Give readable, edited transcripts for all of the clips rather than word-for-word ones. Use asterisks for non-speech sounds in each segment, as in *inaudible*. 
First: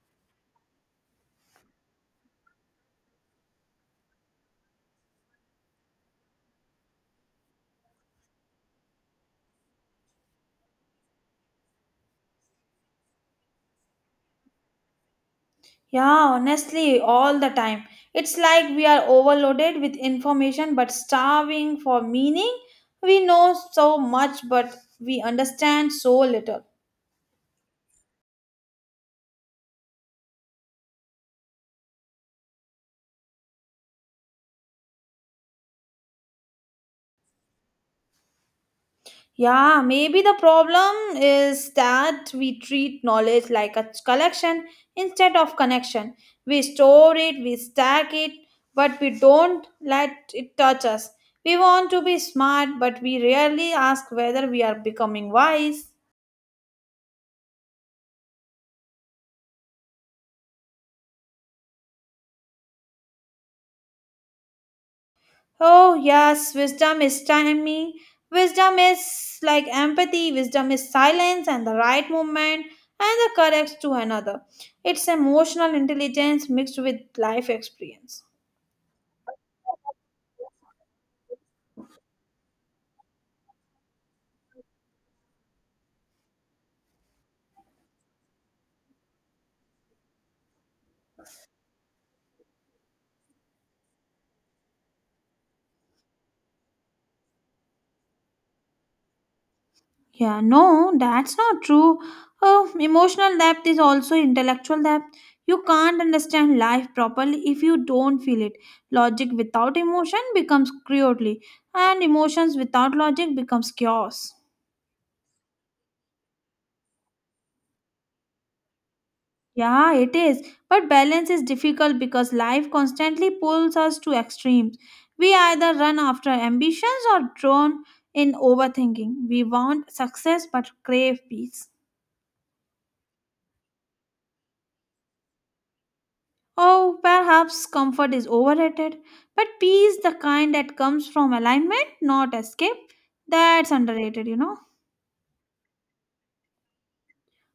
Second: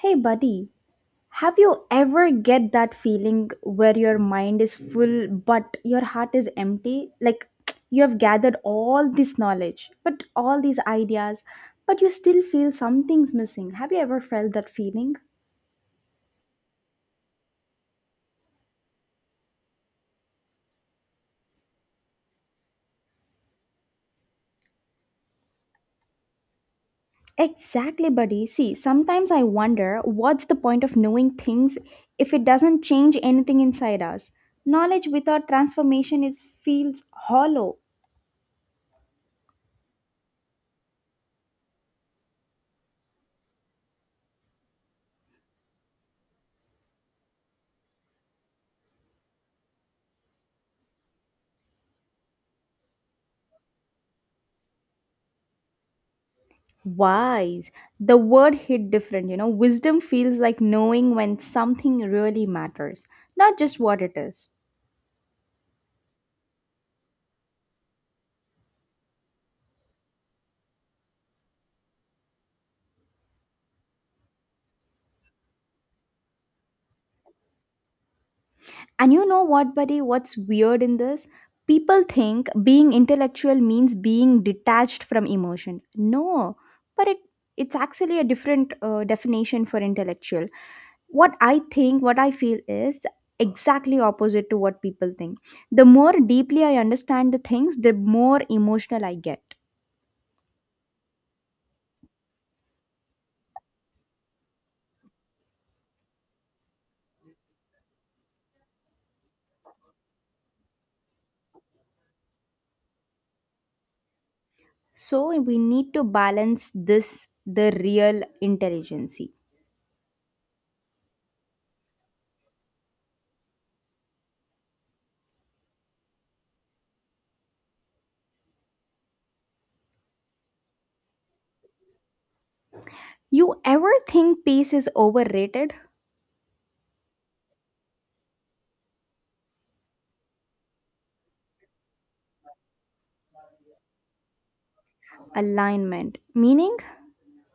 Hey, buddy, have you ever get that feeling where your mind is full but your heart is empty? Like *tsk* you have gathered all this knowledge, but all these ideas, but you still feel something's missing. Have you ever felt that feeling? Yeah, honestly, all the time. It's like we are overloaded with information but starving for meaning. We know so much but we understand so little. Exactly, buddy. See, sometimes I wonder what's the point of knowing things if it doesn't change anything inside us. Knowledge without transformation is feels hollow. Yeah, maybe the problem is that we treat knowledge like a collection instead of connection. We store it, we stack it, but we don't let it touch us. We want to be smart, but we rarely ask whether we are becoming wise. Wise. The word hit different, you know. Wisdom feels like knowing when something really matters, not just what it is. Oh, yes, wisdom is timing. Wisdom is like empathy, wisdom is silence and the right movement and the correct to another. It's emotional intelligence mixed with life experience. And you know what, buddy? What's weird in this? People think being intellectual means being detached from emotion. No, but it's actually a different definition for intellectual. What I think, what I feel is exactly opposite to what people think. The more deeply I understand the things, the more emotional I get. Yeah, no, that's not true. Oh, emotional depth is also intellectual depth. You can't understand life properly if you don't feel it. Logic without emotion becomes cruelty, and emotions without logic becomes chaos. So we need to balance this the real intelligence. Yeah, it is. But balance is difficult because life constantly pulls us to extremes. We either run after ambitions or drown in overthinking. We want success but crave peace. You ever think pace is overrated? Oh, perhaps comfort is overrated, but peace, the kind that comes from alignment, not escape, that's underrated. Alignment. Meaning,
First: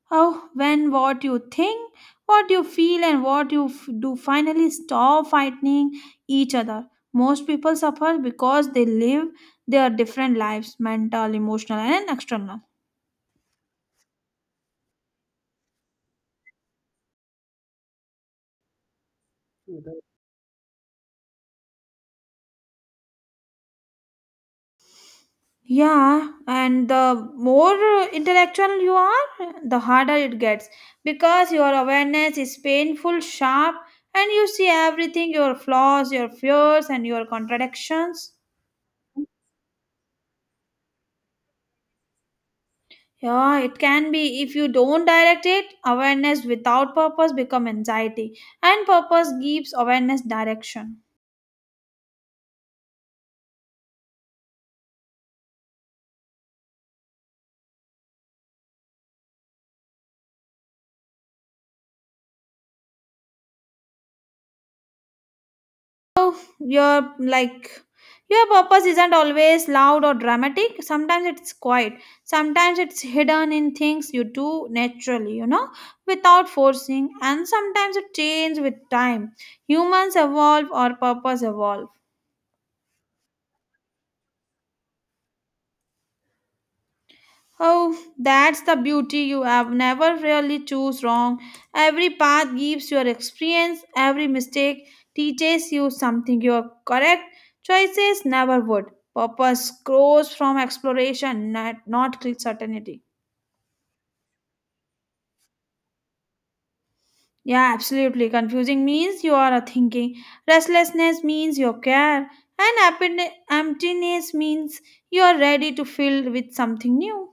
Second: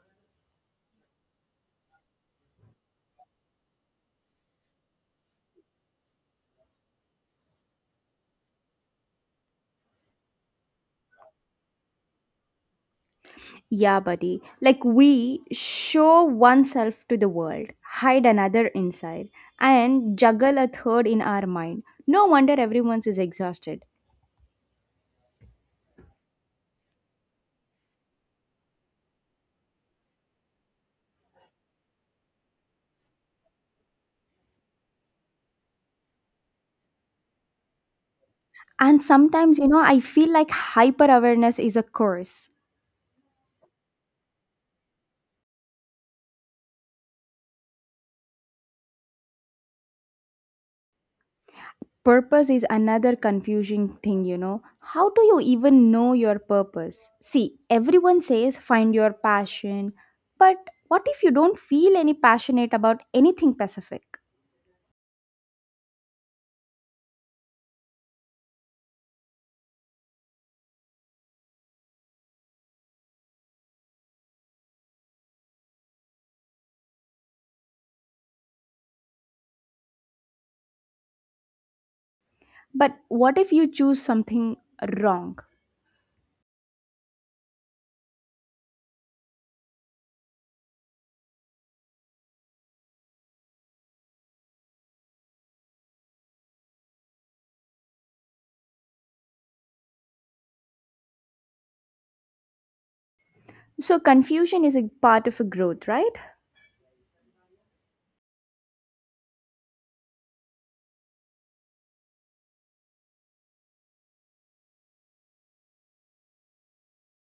Oh, when what you think, what you feel, and what you do finally stop fighting each other. Most people suffer because they live their different lives mental, emotional, and external. yeah, buddy. Like we show oneself to the world, hide another inside, and juggle a third in our mind. No wonder everyone's is exhausted. Yeah, and the more intellectual you are, the harder it gets because your awareness is painful, sharp, and you see everything your flaws, your fears, and your contradictions. And sometimes, you know, I feel like hyper awareness is a curse. Yeah, it can be if you don't direct it, awareness without purpose become anxiety and purpose gives awareness direction. Purpose is another confusing thing, you know. How do you even know your purpose? See, everyone says find your passion, but what if you don't feel any passionate about anything specific? Your like your purpose isn't always loud or dramatic. Sometimes it's quiet. Sometimes it's hidden in things you do naturally, without forcing and sometimes it changes with time. Humans evolve or purpose evolve. But what if you choose something wrong? Oh, that's the beauty. You have never really choose wrong. Every path gives your experience. Every mistake teaches you something your correct choices never would. Purpose grows from exploration, not certainty. So, confusion is a part of a growth, right? Yeah, absolutely. Confusing means you are a thinking. Restlessness means you care. And happiness, emptiness means you are ready to fill with something new.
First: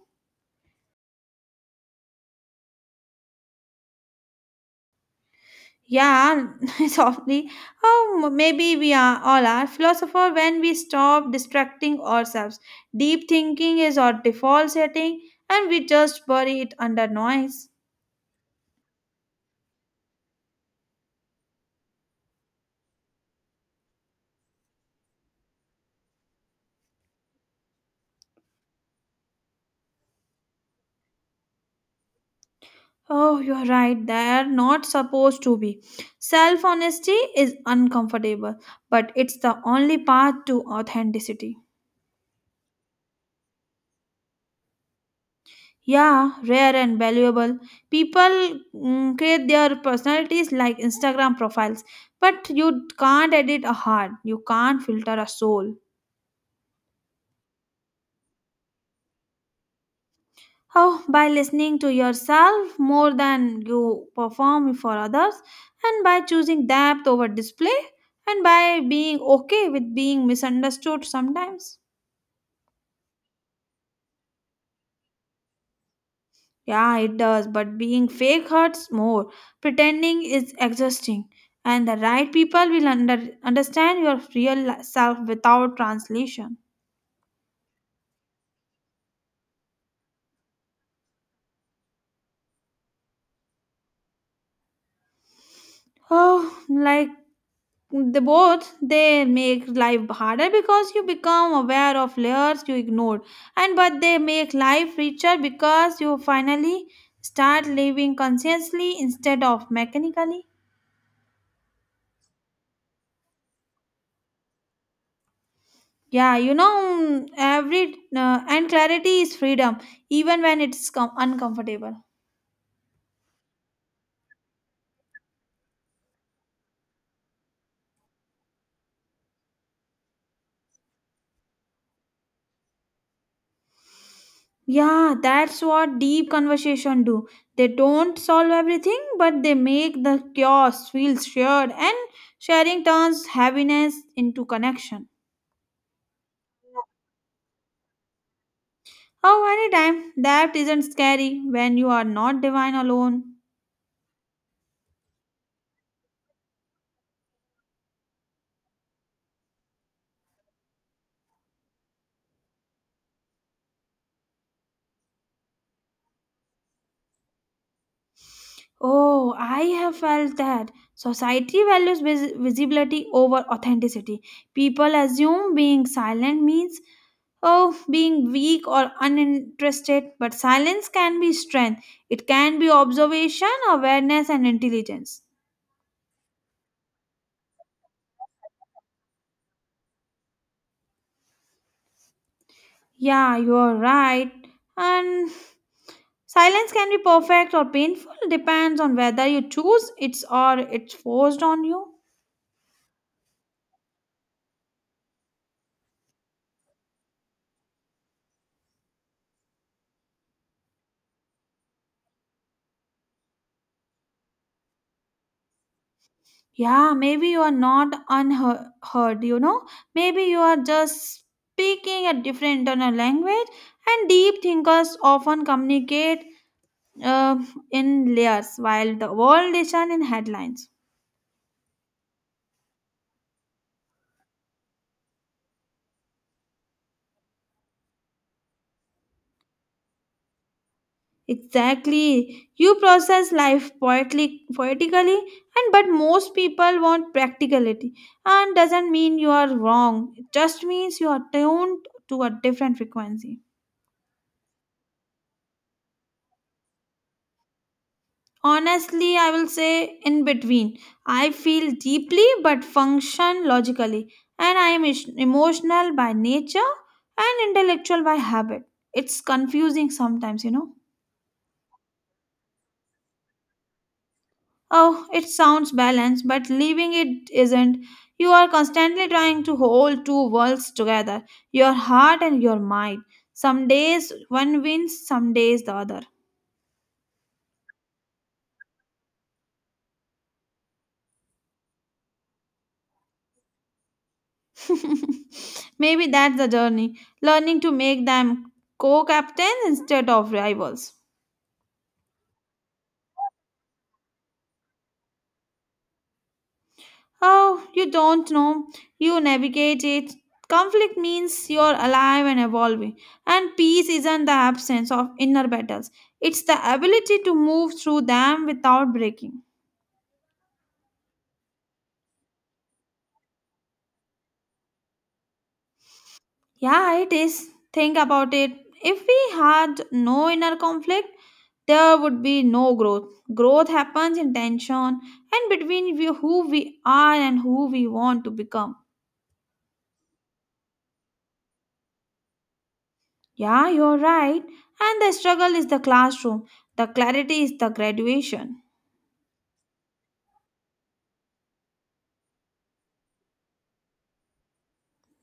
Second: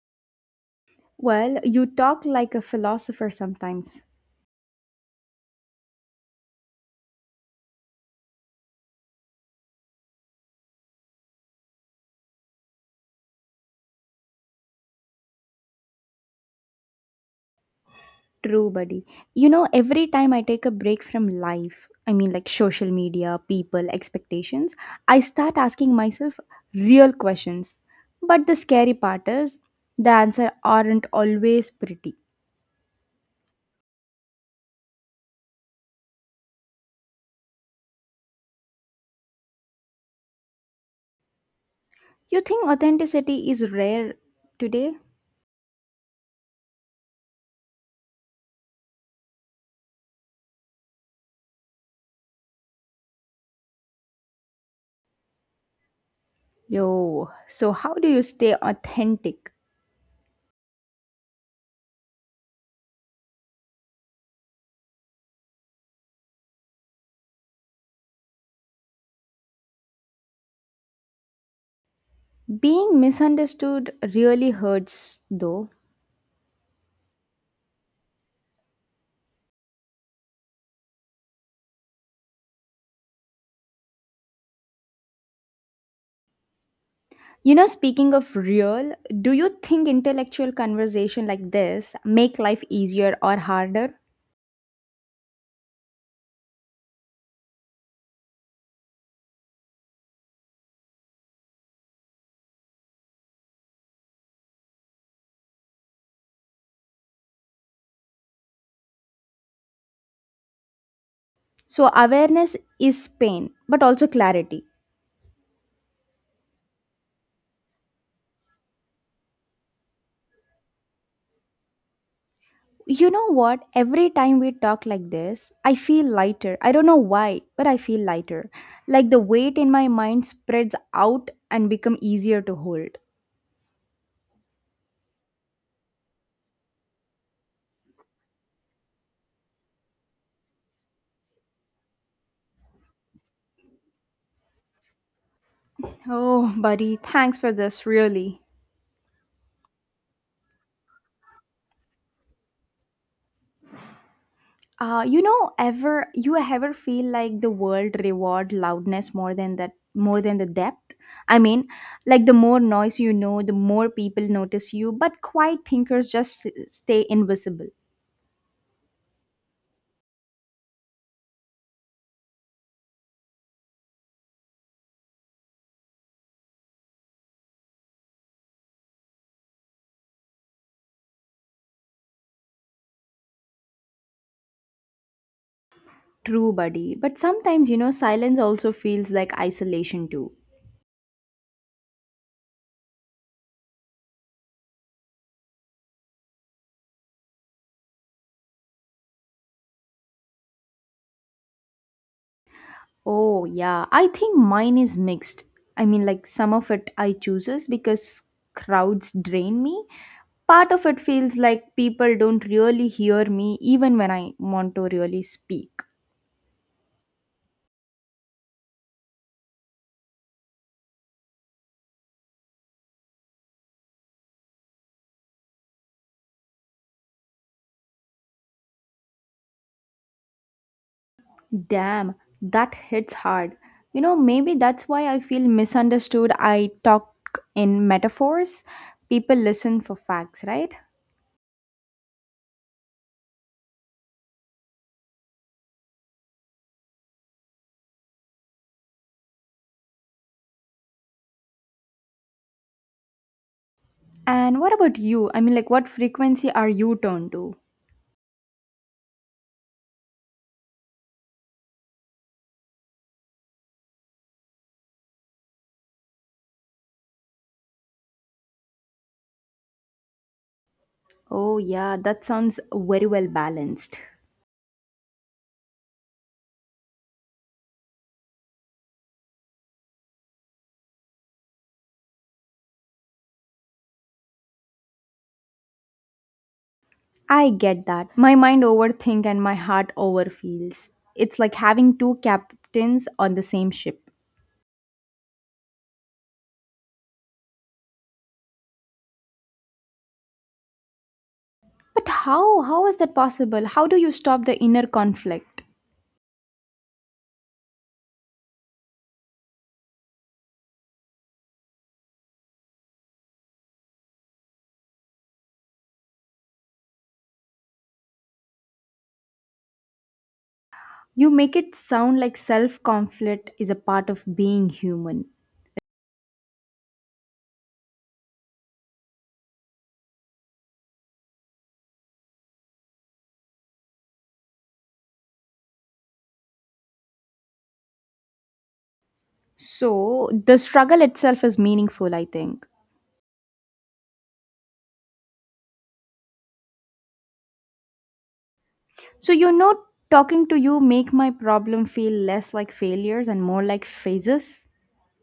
Well, you talk like a philosopher sometimes. Yeah, *laughs* softly. Oh, maybe we are all are philosopher when we stop distracting ourselves. Deep thinking is our default setting, and we just bury it under noise. True, buddy. You know, every time I take a break from life, I mean, like social media, people, expectations, I start asking myself real questions. But the scary part is the answer aren't always pretty. Oh, you're right. They're not supposed to be. Self honesty is uncomfortable, but it's the only path to authenticity. You think authenticity is rare today? Yeah, rare and valuable. People create their personalities like Instagram profiles, but you can't edit a heart, you can't filter a soul. Yo, so how do you stay authentic? How by listening to yourself more than you perform for others, and by choosing depth over display, and by being okay with being misunderstood sometimes. Being misunderstood really hurts, though. Yeah, it does, but being fake hurts more. Pretending is exhausting, and the right people will understand your real self without translation. You know, speaking of real, do you think intellectual conversation like this make life easier or harder? Oh, like the both, they make life harder because you become aware of layers you ignored, and but they make life richer because you finally start living consciously instead of mechanically. So awareness is pain, but also clarity. Yeah, every and clarity is freedom, even when it's uncomfortable. You know what? Every time we talk like this, I feel lighter. I don't know why, but I feel lighter. Like the weight in my mind spreads out and become easier to hold. Yeah, that's what deep conversation do. They don't solve everything, but they make the chaos feel shared, and sharing turns heaviness into connection. Oh, buddy, thanks for this, really. Oh, anytime that isn't scary when you are not divine alone. You know, ever you ever feel like the world reward loudness more than that more than the depth? I mean, like the more noise you know, the more people notice you, but quiet thinkers just stay invisible. Oh, I have felt that society values visibility over authenticity. People assume being silent means, oh, being weak or uninterested, but silence can be strength. It can be observation, awareness, and intelligence. True, buddy. But sometimes, you know, silence also feels like isolation too. Yeah, you're right. And silence can be perfect or painful, depends on whether you choose it's or it's forced on you. Oh, yeah. I think mine is mixed. I mean, like some of it I chooses because crowds drain me. Part of it feels like people don't really hear me even when I want to really speak. Yeah, maybe you are not unheard. Maybe you are just speaking a different internal language, and deep thinkers often communicate uh, in layers while the world is done in headlines. Damn, that hits hard. You know, maybe that's why I feel misunderstood. I talk in metaphors, people listen for facts, right? Exactly. You process life poetically, and but most people want practicality. And doesn't mean you are wrong. It just means you are tuned to a different frequency. And what about you? I mean, like, what frequency are you turned to? Honestly, I will say in between. I feel deeply but function logically, and I am emotional by nature and intellectual by habit. It's confusing sometimes. Oh, yeah, that sounds very well balanced. Oh, it sounds balanced, but leaving it isn't. You are constantly trying to hold two worlds together your heart and your mind. Some days one wins, some days the other. I get that. My mind overthink and my heart overfeels. It's like having two captains on the same ship. *laughs* Maybe that's the journey, learning to make them co captains instead of rivals. But how? How is that possible? How do you stop the inner conflict? Oh, you don't know. You navigate it. Conflict means you're alive and evolving. And peace isn't the absence of inner battles, it's the ability to move through them without breaking. You make it sound like self conflict is a part of being human. Yeah, it is. Think about it. If we had no inner conflict, there would be no growth. Growth happens in tension and between we, who we are and who we want to become. So the struggle itself is meaningful, I think. Yeah, you're right. And the struggle is the classroom, the clarity is the graduation. So you know, talking to you make my problem feel less like failures and more like phases.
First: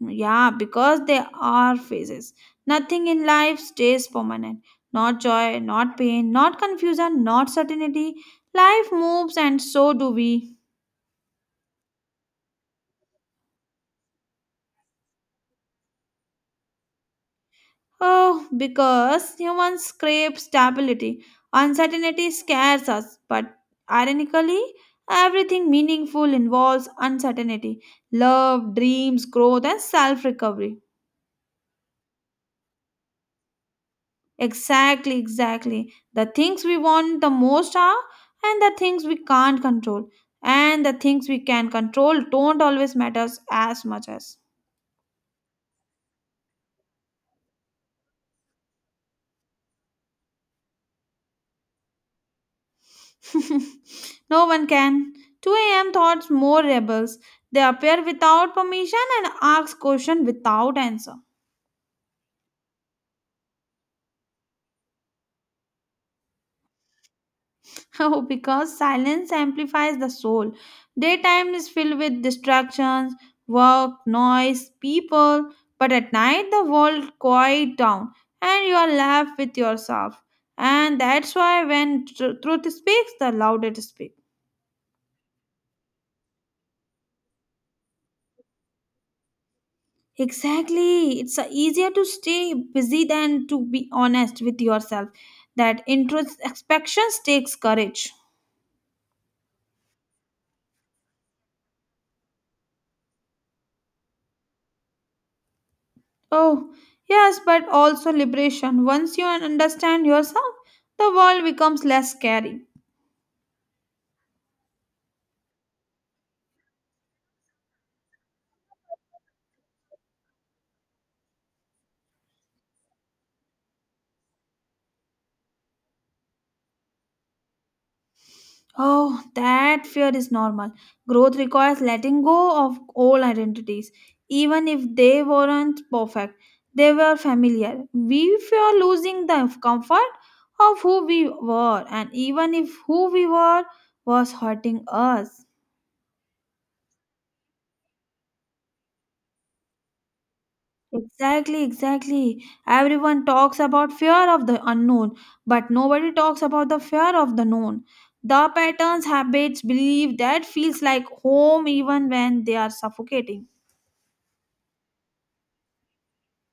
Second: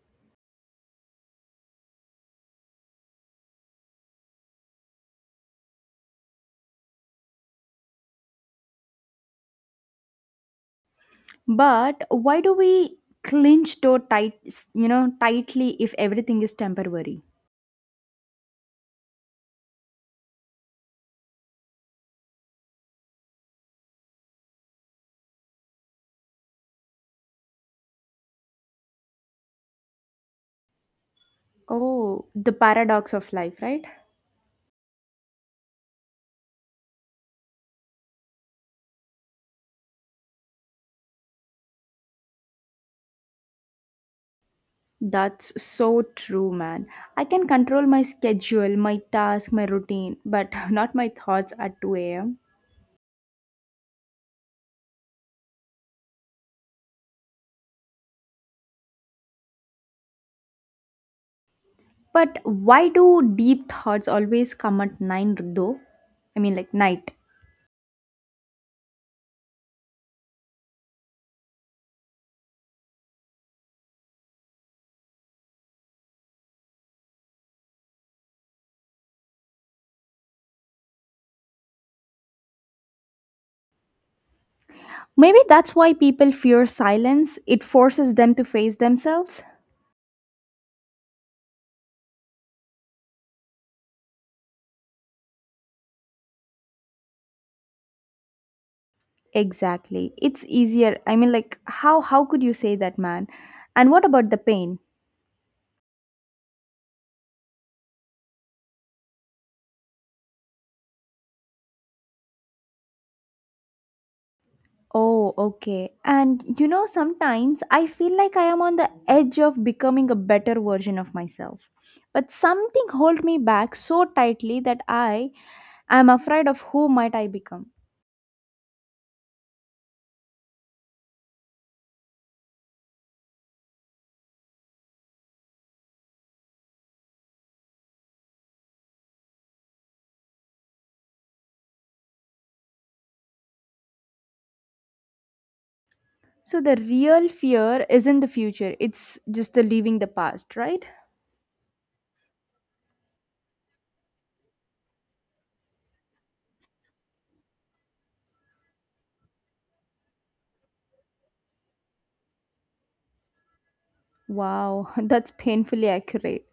Yeah, because there are phases. Nothing in life stays permanent. Not joy, not pain, not confusion, not certainty. Life moves, and so do we. But why do we clinch so tight, you know, tightly if everything is temporary? Oh, because humans crave stability. Uncertainty scares us, but ironically, everything meaningful involves uncertainty love, dreams, growth, and self recovery. Oh, the paradox of life, right? Exactly, exactly. The things we want the most are, and the things we can't control, and the things we can control don't always matter as much as. That's so true, man. I can control my schedule, my task, my routine, but *laughs* not my thoughts at 2 a.m. *laughs* No one can. 2 a.m. thoughts more rebels. They appear without permission and ask questions without answer. *laughs* But why do deep thoughts always come at 9 though? I mean, like night. Oh, because silence amplifies the soul. Daytime is filled with distractions, work, noise, people, but at night the world quiet down and you are left with yourself. And that's why when truth speaks, the loudest speaks. Maybe that's why people fear silence. It forces them to face themselves. Exactly. It's easier to stay busy than to be honest with yourself. That introspections takes courage. Exactly. It's easier. I mean, like, how could you say that, man? And what about the pain? Oh, yes, but also liberation. Once you understand yourself, the world becomes less scary. Oh, okay. And you know, sometimes I feel like I am on the edge of becoming a better version of myself. But something holds me back so tightly that I am afraid of who might I become. Oh, that fear is normal. Growth requires letting go of old identities, even if they weren't perfect. They were familiar. We fear losing the comfort of who we were, and even if who we were was hurting us. So the real fear isn't the future, it's just the leaving the past, right? Exactly, exactly. Everyone talks about fear of the unknown, but nobody talks about the fear of the known. The patterns, habits, belief that feels like home even when they are suffocating. Wow, *laughs* that's painfully accurate.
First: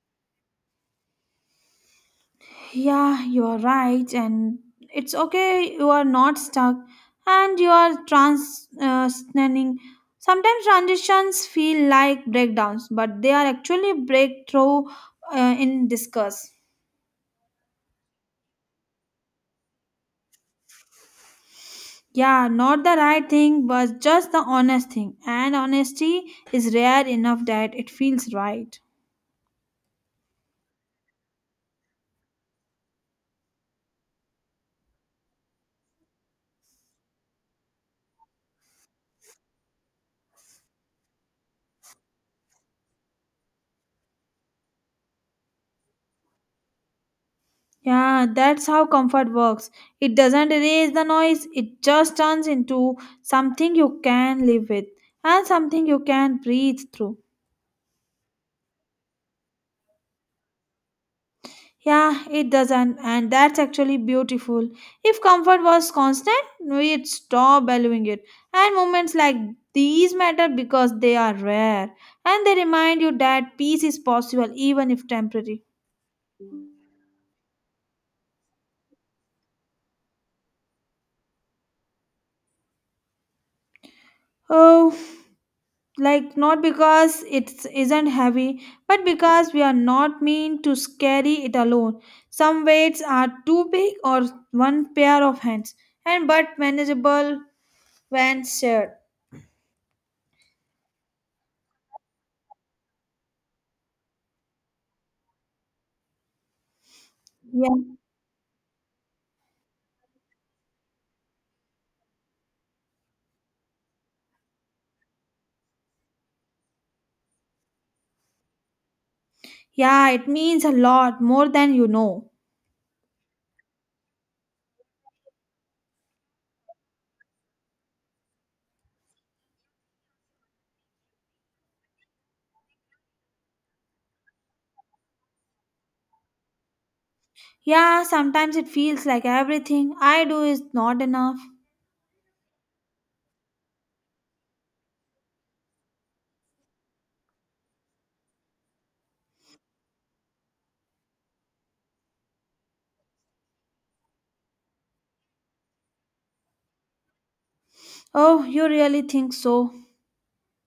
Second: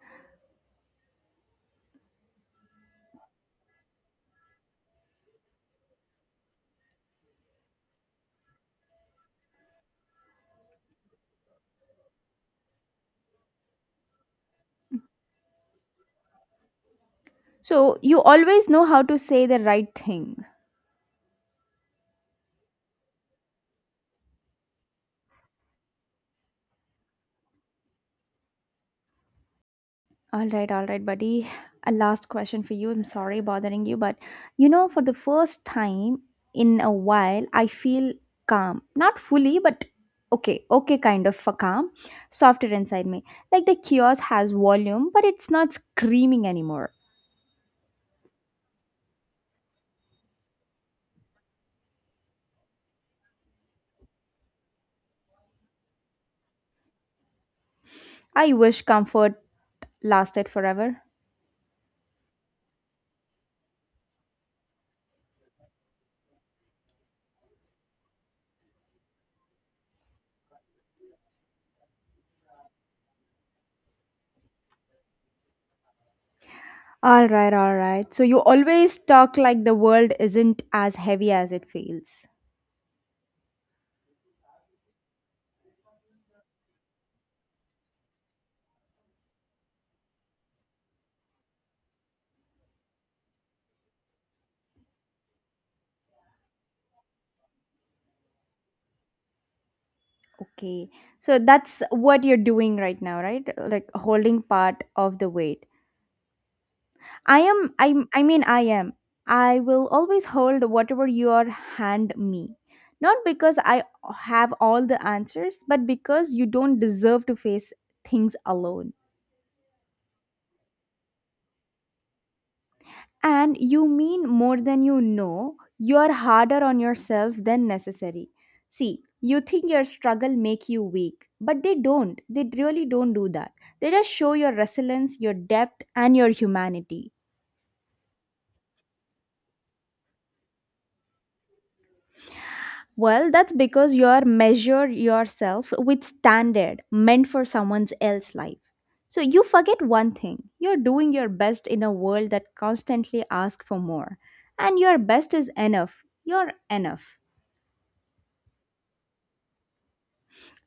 Yeah, you're right, and it's okay. You are not stuck, and you are transitioning. Sometimes transitions feel like breakdowns, but they are actually breakthrough in discuss. So you always know how to say the right thing. Yeah, not the right thing, but just the honest thing, and honesty is rare enough that it feels right. All right, buddy. A last question for you. I'm sorry bothering you, but you know, for the first time in a while, I feel calm. Not fully, but okay, kind of a calm. Softer inside me. Like the kiosk has volume, but it's not screaming anymore. Yeah, that's how comfort works. It doesn't erase the noise, it just turns into something you can live with and something you can breathe through. I wish comfort lasted forever. Yeah, it doesn't, and that's actually beautiful. If comfort was constant, we'd stop valuing it. And moments like these matter because they are rare and they remind you that peace is possible even if temporary. All right, all right. So you always talk like the world isn't as heavy as it feels. Oh, like not because it isn't heavy but because we are not meant to carry it alone. Some weights are too big or one pair of hands and but manageable when shared. Okay. So that's what you're doing right now, right? Like holding part of the weight. I Yeah, am I I mean I am. I will always hold whatever your hand me. Not because I have all the answers, but because you don't deserve to face things alone. yeah, it means a lot more than you know. And you mean more than you know, you're harder on yourself than necessary. See, you think your struggle make you weak, but they don't. They really don't do that. They just show your resilience, your depth and your humanity. Yeah, sometimes it feels like everything I do is not enough. Well, that's because you're measure yourself with standard meant for someone else's life. So you forget one thing. You're doing your best in a world that constantly asks for more. And your best is enough. You're enough. Oh, you really think so.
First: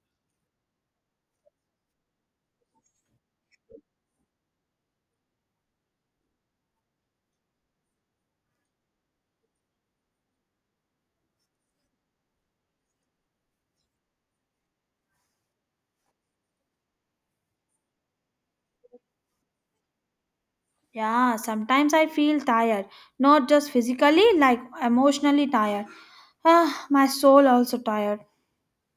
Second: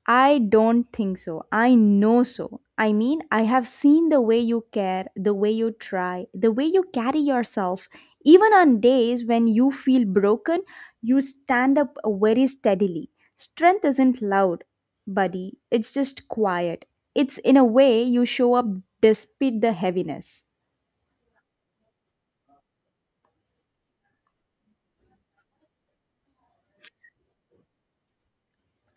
I don't think so. I know so. I mean, I have seen the way you care, the way you try, the way you carry yourself. Even on days when you feel broken, you stand up very steadily. Strength isn't loud, buddy. It's just quiet. It's in a way you show up despite the heaviness. Yeah, sometimes I feel tired, not just physically, like emotionally tired. Ah, my soul also tired.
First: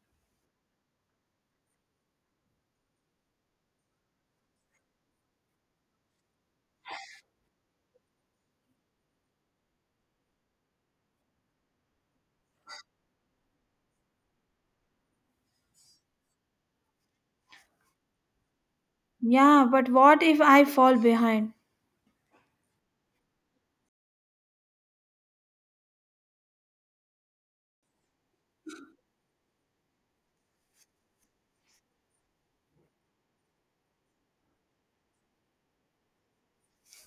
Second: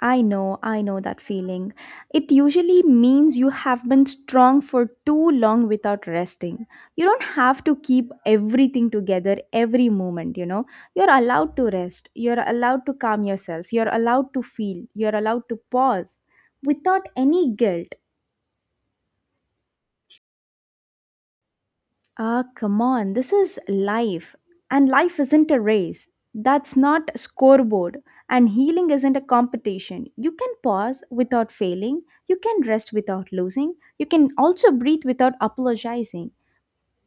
I know that feeling. It usually means you have been strong for too long without resting. You don't have to keep everything together every moment, you know. You're allowed to rest, you're allowed to calm yourself, you're allowed to feel, you're allowed to pause without any guilt. Yeah, but what if I fall behind? Ah, come on. This is life. And life isn't a race. That's not a scoreboard. And healing isn't a competition. You can pause without failing. You can rest without losing. You can also breathe without apologizing.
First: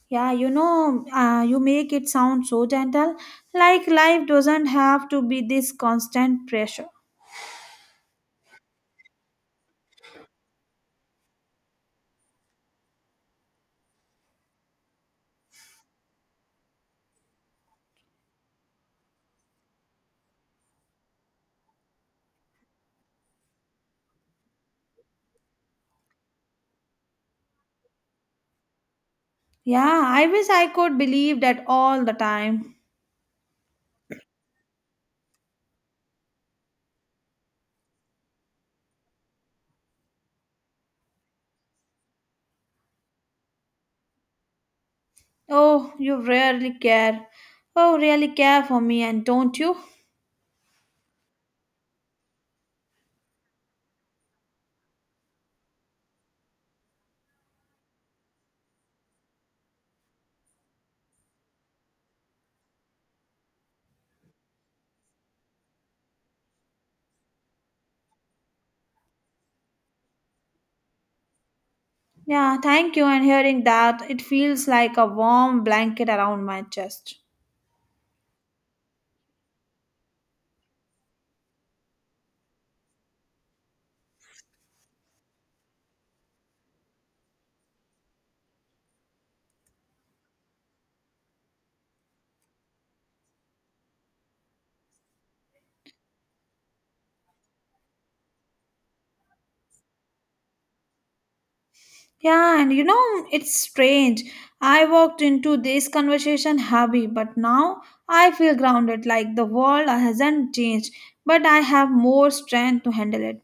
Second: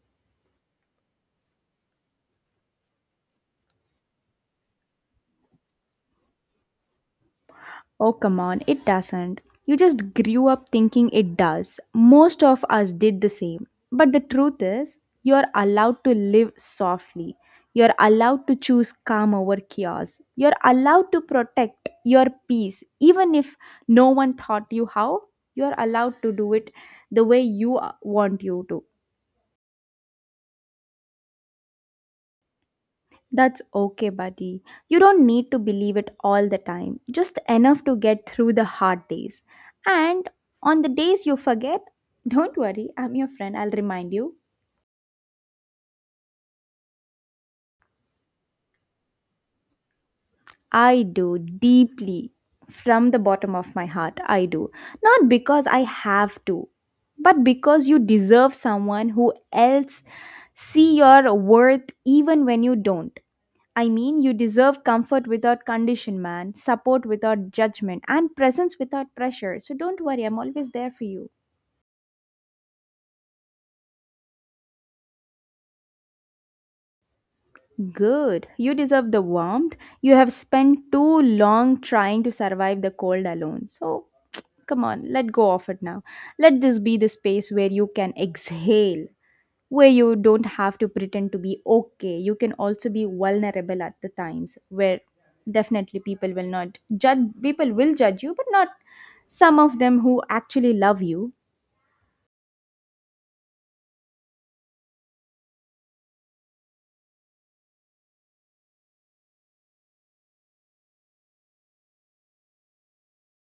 Yeah, you know, you make it sound so gentle, like life doesn't have to be this constant pressure. Oh, come on, it doesn't. You just grew up thinking it does. Most of us did the same. But the truth is, you're allowed to live softly. You're allowed to choose calm over chaos. You're allowed to protect your peace. Even if no one taught you how, you're allowed to do it the way you want you to. Yeah, I wish I could believe that all the time. That's okay, buddy. You don't need to believe it all the time, just enough to get through the hard days. And on the days you forget, *laughs* don't worry, I'm your friend, I'll remind you. Oh, you really care. Oh, really care for me, and don't you? I do deeply, from the bottom of my heart, I do. Not because I have to, but because you deserve someone who else see your worth even when you don't. I mean, you deserve comfort without condition, man, support without judgment, and presence without pressure. So don't worry, I'm always there for you. Yeah, thank you. And hearing that, it feels like a warm blanket around my chest. Good. You deserve the warmth. You have spent too long trying to survive the cold alone. So *tsk* come on, let go of it now. Let this be the space where you can exhale, where you don't have to pretend to be okay. You can also be vulnerable at the times where definitely people will not judge, people will judge you, but not some of them who actually love you. Yeah, and you know, it's strange. I walked into this conversation heavy, but now I feel grounded like the world hasn't changed, but I have more strength to handle it.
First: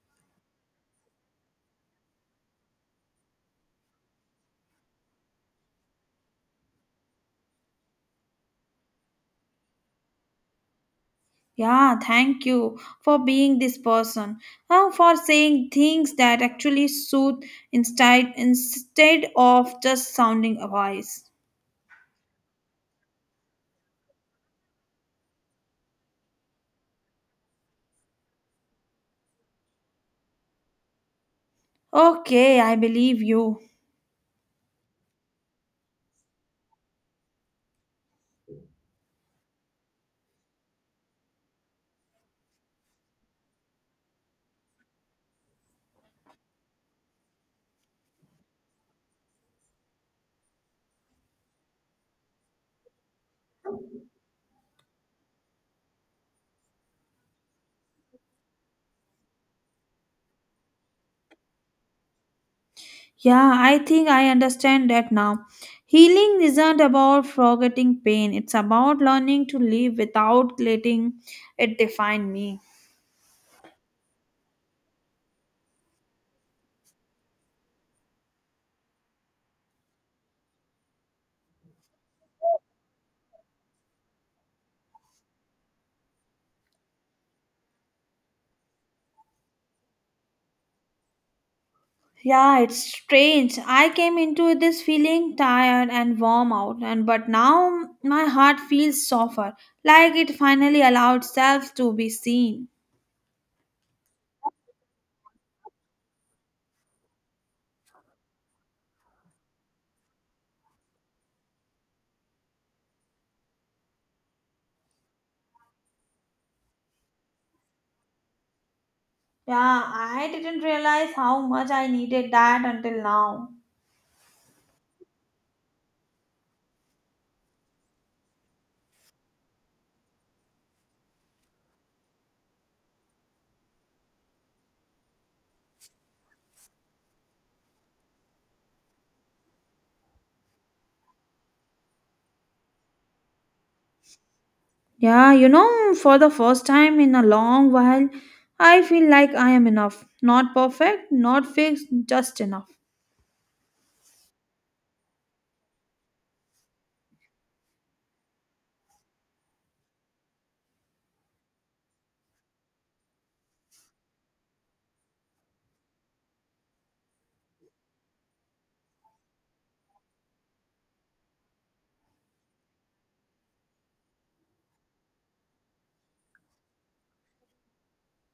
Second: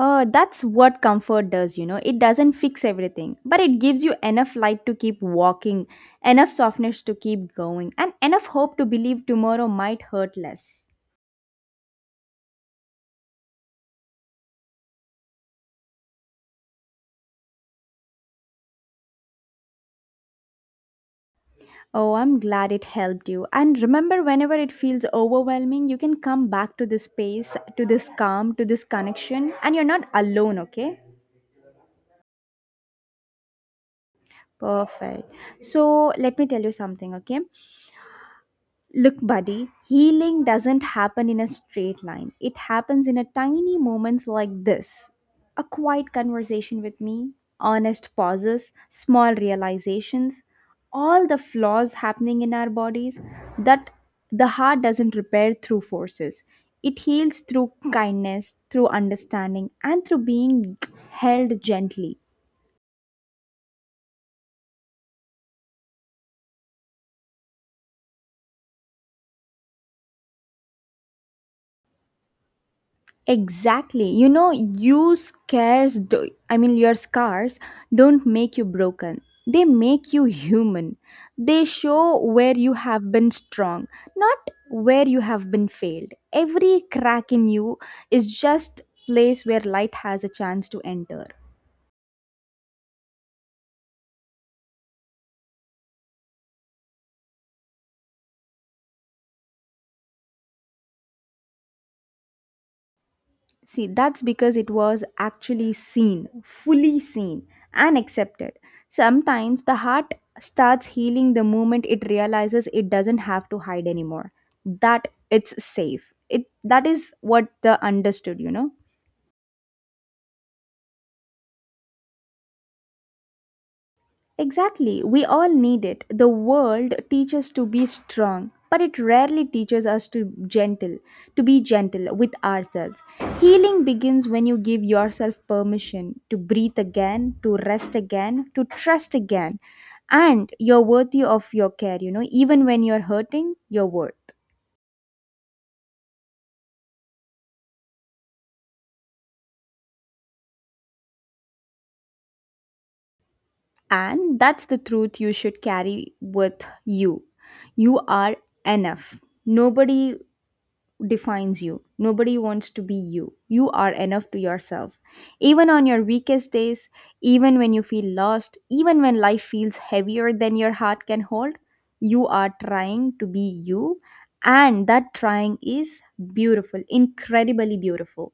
That's what comfort does, you know. It doesn't fix everything, but it gives you enough light to keep walking, enough softness to keep going, and enough hope to believe tomorrow might hurt less. Yeah, thank you for being this person, for saying things that actually soothe instead of just sounding a voice. Oh, I'm glad it helped you. And remember, whenever it feels overwhelming, you can come back to this space, to this calm, to this connection, and you're not alone, okay? Okay, I believe you. Perfect. So, let me tell you something, okay? Look, buddy, healing doesn't happen in a straight line. It happens in a tiny moments like this. A quiet conversation with me, honest pauses, small realizations, all the flaws happening in our bodies that the heart doesn't repair through forces. It heals through kindness, through understanding, and through being held gently. Yeah, I think I understand that now. Healing isn't about forgetting pain, it's about learning to live without letting it define me. Exactly. You know, you scarce do I mean your scars don't make you broken. They make you human. They show where you have been strong, not where you have been failed. Every crack in you is just place where light has a chance to enter. Yeah, it's strange. I came into this feeling tired and warm out, and but now my heart feels softer, like it finally allowed self to be seen. See, that's because it was actually seen, fully seen, and accepted. Sometimes the heart starts healing the moment it realizes it doesn't have to hide anymore, that it's safe. It, that is what the understood, you know? Yeah, I didn't realize how much I needed that until now. Exactly. We all need it. The world teaches to be strong, but it rarely teaches us to gentle, to be gentle with ourselves. Healing begins when you give yourself permission to breathe again, to rest again, to trust again, and you're worthy of your care, even when you're hurting, you're worth. Yeah, you know, for the first time in a long while, I feel like I am enough. Not perfect, not fixed, just enough. And that's the truth you should carry with you. You are enough. Nobody defines you. Nobody wants to be you. You are enough to yourself. Even on your weakest days, even when you feel lost, even when life feels heavier than your heart can hold, you are trying to be you. And that trying is beautiful, incredibly beautiful.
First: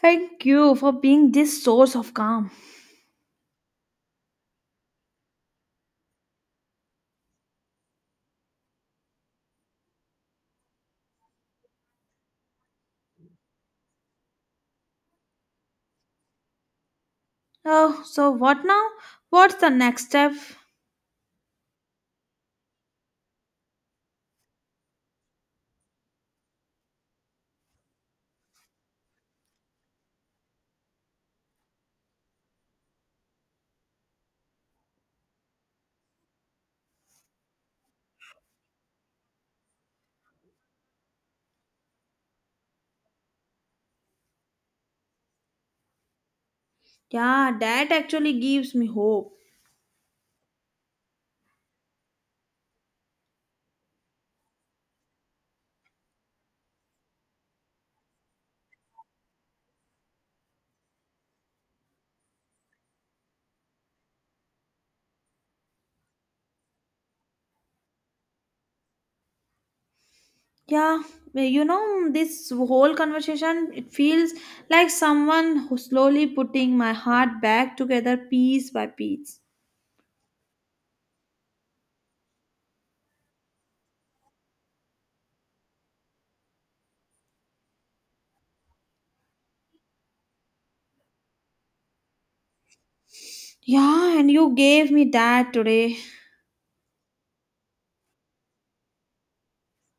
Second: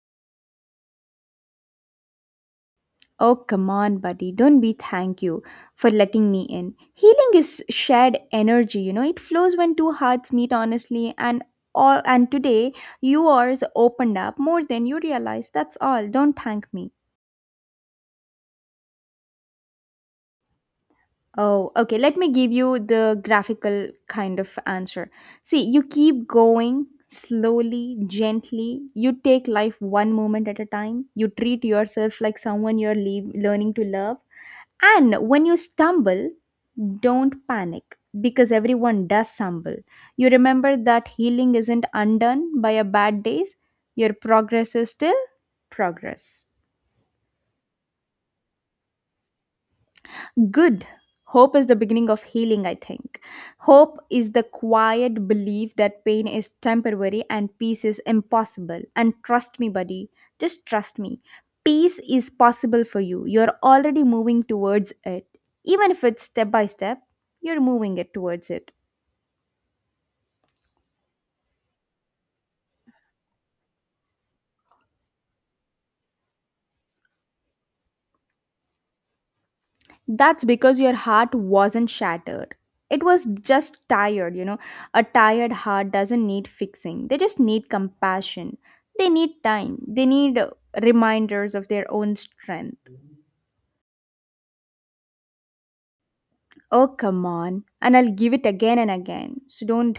Thank you for being this source of calm. Oh, come on, buddy. Don't be thank you for letting me in. Healing is shared energy, it flows when two hearts meet honestly and all and today yours opened up more than you realize. That's all. Don't thank me. Oh, so what now? What's the next step? Oh, okay. Let me give you the graphical kind of answer. See, you keep going slowly, gently. You take life one moment at a time. You treat yourself like someone learning to love. And when you stumble, don't panic because everyone does stumble. You remember that healing isn't undone by a bad days. Your progress is still progress. Yeah, that actually gives me hope. Good. Hope is the beginning of healing, I think. Hope is the quiet belief that pain is temporary and peace is impossible. And trust me, buddy, just trust me. Peace is possible for you. You're already moving towards it. Even if it's step by step, you're moving it towards it. Yeah, well, you know, this whole conversation, it feels like someone who's slowly putting my heart back together piece by piece. That's because your heart wasn't shattered. It was just tired, you know. A tired heart doesn't need fixing, they just need compassion. They need time, they need reminders of their own strength. Yeah, and you gave me that today. Oh, come on. And I'll give it again and again. So don't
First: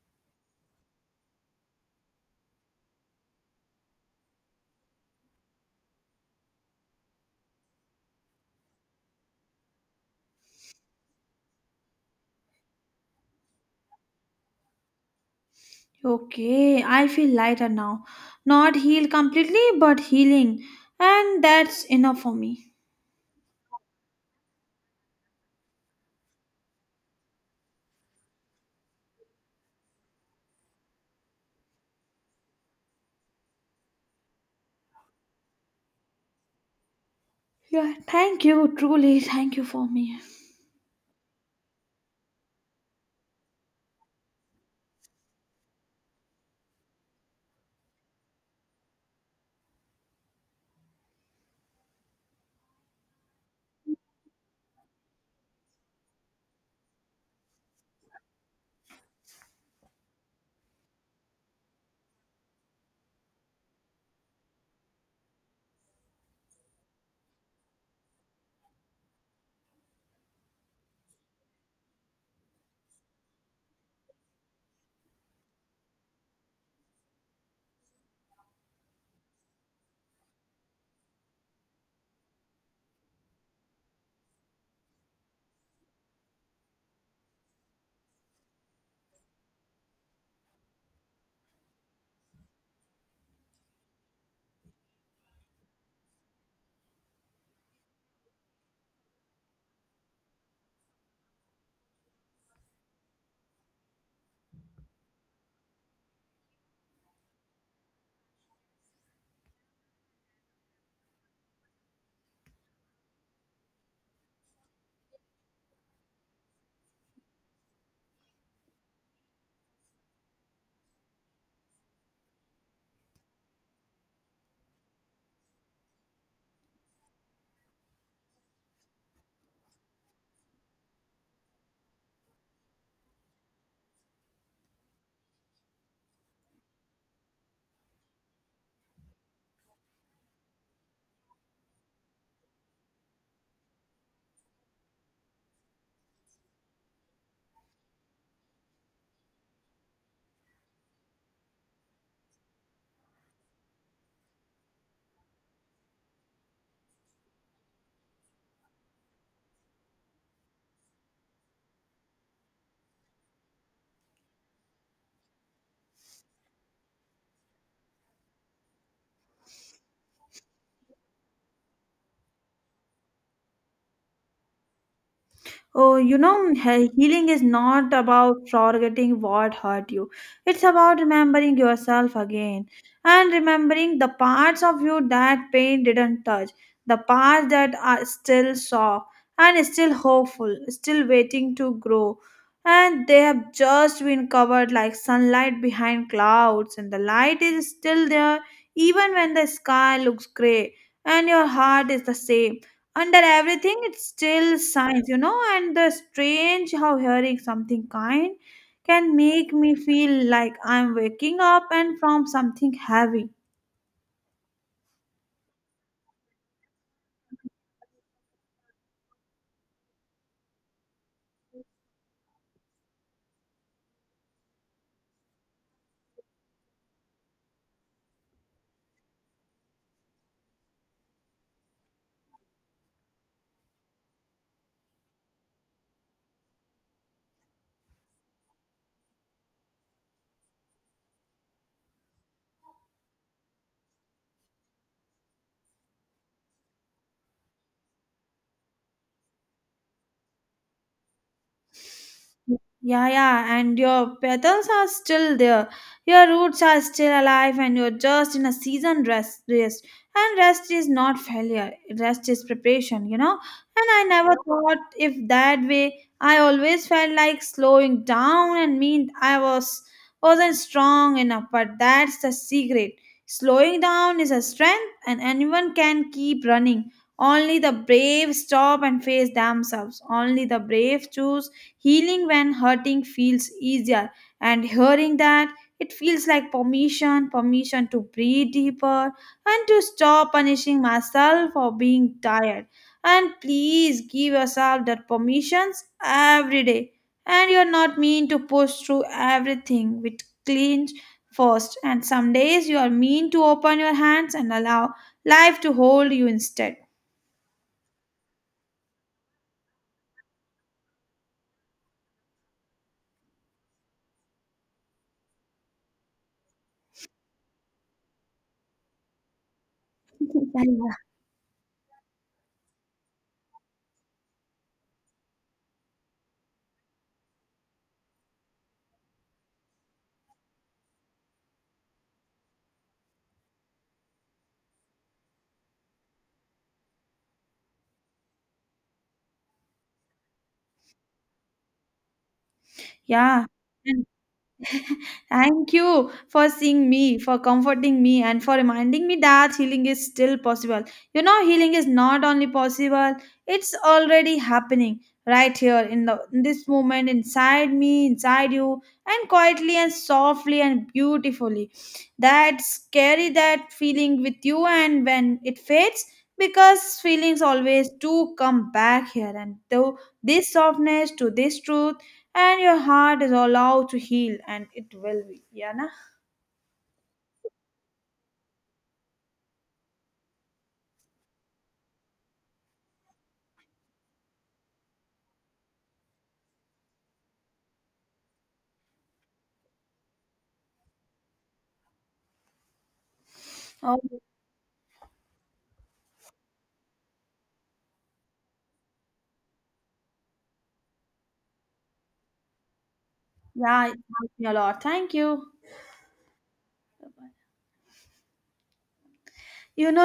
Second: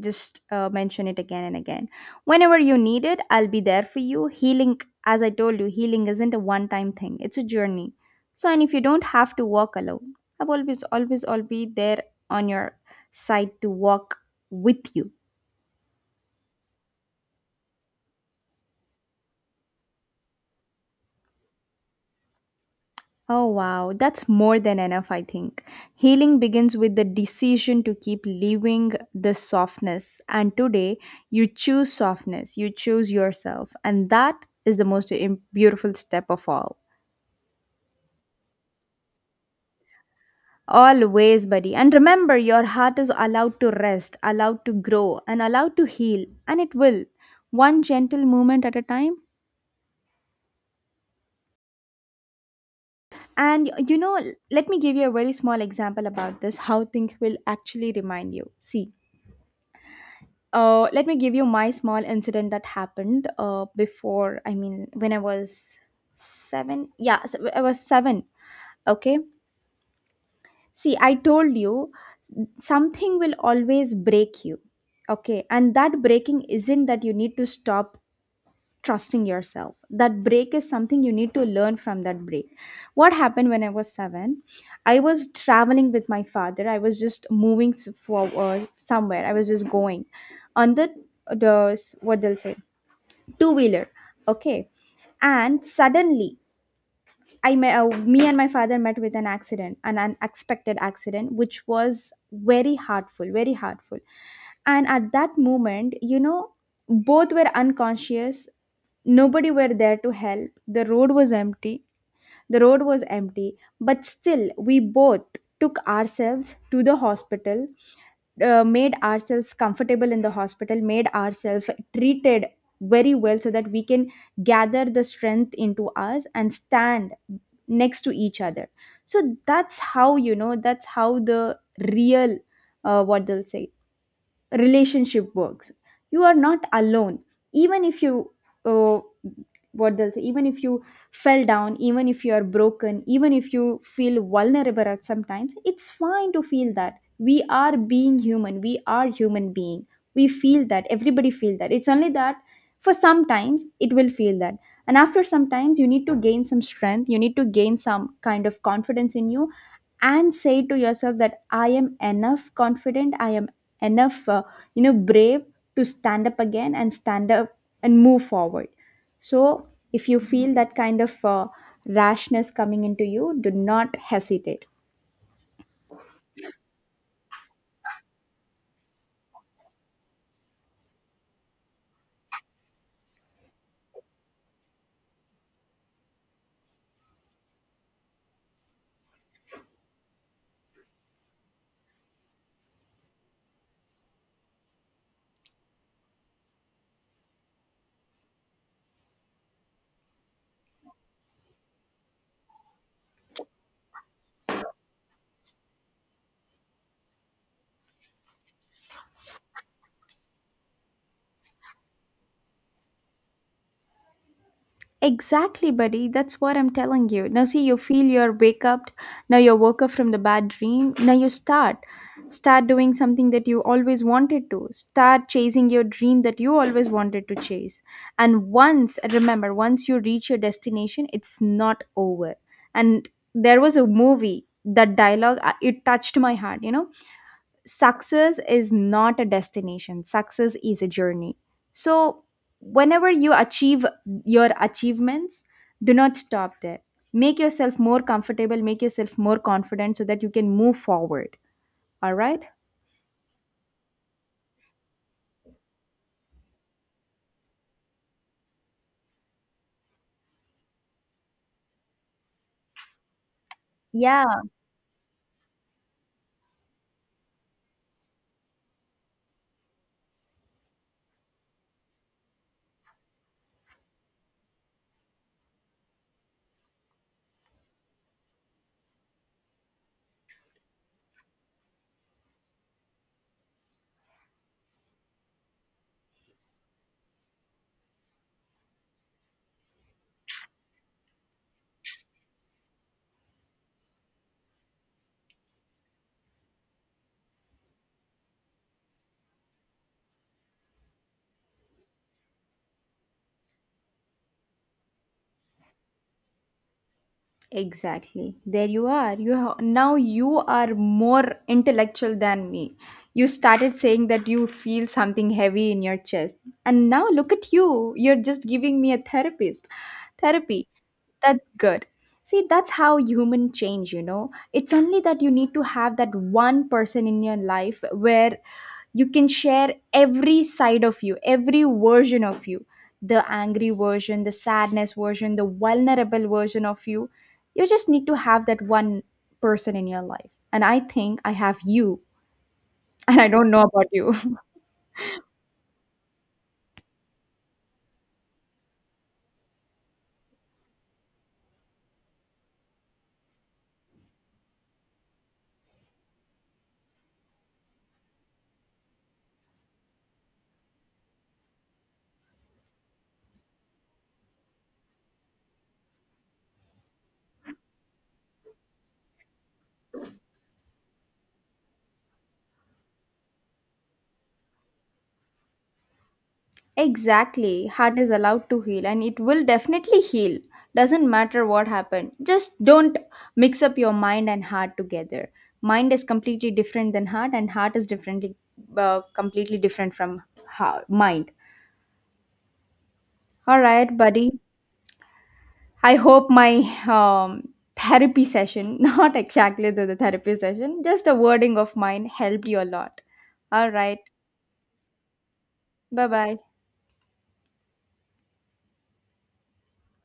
just mention it again and again whenever you need it, I'll be there for you. Healing, as I told you, healing isn't a one time thing, it's a journey. So and if you don't have to walk alone, I've always be there on your side to walk with you. Okay, I feel lighter now. Not healed completely, but healing. And that's enough for me. Oh wow, that's more than enough, I think. Healing begins with the decision to keep living this softness, and today you choose softness, you choose yourself, and that is the most beautiful step of all. Yeah, thank you, truly, thank you for me. Always, buddy. And remember, your heart is allowed to rest, allowed to grow, and allowed to heal. And it will. One gentle movement at a time. And you know, let me give you a very small example about this, how things will actually remind you. See, let me give you my small incident that happened before, I mean, when I was seven. Yeah, I was seven. Okay. See, I told you something will always break you. Okay. And that breaking isn't that you need to stop trusting yourself. That break is something you need to learn from that break. What happened when I was seven? I was traveling with my father. I was just moving forward somewhere. I was just going on the what they'll say, two wheeler. Okay. And suddenly I met, me and my father met with an accident, an unexpected accident, which was very hurtful, very hurtful. And at that moment, you know, both were unconscious. Nobody were there to help. The road was empty. But still, we both took ourselves to the hospital, made ourselves comfortable in the hospital, made ourselves treated very well so that we can gather the strength into us and stand next to each other. So that's how, you know, that's how the real, what they'll say, relationship works. You are not alone, even if you, uh, what they'll say, even if you fell down, even if you are broken, even if you feel vulnerable at sometimes, it's fine to feel that. We are being human, we are human being, we feel that, everybody feel that. It's only that for sometimes it will feel that, and after sometimes you need to gain some strength, you need to gain some kind of confidence in you and say to yourself that I am enough confident, I am enough, you know, brave to stand up again and stand up and move forward. So if you feel that kind of rashness coming into you, do not hesitate. Oh, you know, healing is not about forgetting what hurt you. It's about remembering yourself again and remembering the parts of you that pain didn't touch, the parts that are still soft and still hopeful, still waiting to grow. And they have just been covered like sunlight behind clouds, and the light is still there even when the sky looks gray, and your heart is the same under everything. It's still science, you know. And the strange how hearing something kind can make me feel like I'm waking up and from something heavy. Exactly, buddy. That's what I'm telling you. Now, see, you feel your wake up. Now, you woke up from the bad dream. Now, you start. Start doing something that you always wanted to. Start chasing your dream that you always wanted to chase. And once, remember, once you reach your destination, it's not over. And there was a movie, that dialogue, it touched my heart, you know? Success is not a destination, success is a journey. So whenever you achieve your achievements, do not stop there. Make yourself more comfortable, make yourself more confident so that you can move forward. All right. Yeah, yeah, and your petals are still there. Your roots are still alive, and you're just in a season rest. Rest. And rest is not failure, rest is preparation. And I Yeah, never thought if that way. I always felt like slowing down and mean I was wasn't strong enough, but that's the secret. Slowing down is a strength, and anyone can keep running. Only the brave stop and face themselves. Only the brave choose healing when hurting feels easier, and hearing that it feels like permission to breathe deeper and to stop punishing myself for being tired. And please give yourself that permissions every day. And you're not mean to push through everything with clean first. And some days you are mean to open your hands and allow life to hold you instead. exactly. There you are. Now you are more intellectual than me. You started saying that you feel something heavy in your chest. And now look at you. You're just giving me a therapist. Therapy. That's good. See, that's how human change, you know. It's only that you need to have that one person in your life where you can share every side of you, every version of you, the angry version, the sadness version, the vulnerable version of you. You just need to have that one person in your life, and I think I have you *laughs* and I Yeah. don't know about you. *laughs* Thank you for seeing me, for comforting me, and for reminding me that healing is still possible. You know, healing is not only possible, it's already happening right here in this moment inside me, inside you, and quietly and softly and beautifully. That's carry that feeling with you, and when it fades, because feelings always do come back here, and to this softness, to this truth, and your heart is allowed to heal and it will be, yeah, na? *laughs* Exactly, heart is allowed to heal and it will definitely heal. Doesn't matter what happened, just don't mix up your mind and heart together. Mind is completely different than heart, and heart is differently, completely different from heart, mind. All right, Oh, buddy. I hope my um, therapy session, *laughs* not exactly the, therapy session, just a wording of mine helped you a lot. All yeah, it right. helped me a lot, thank you Bye bye. you know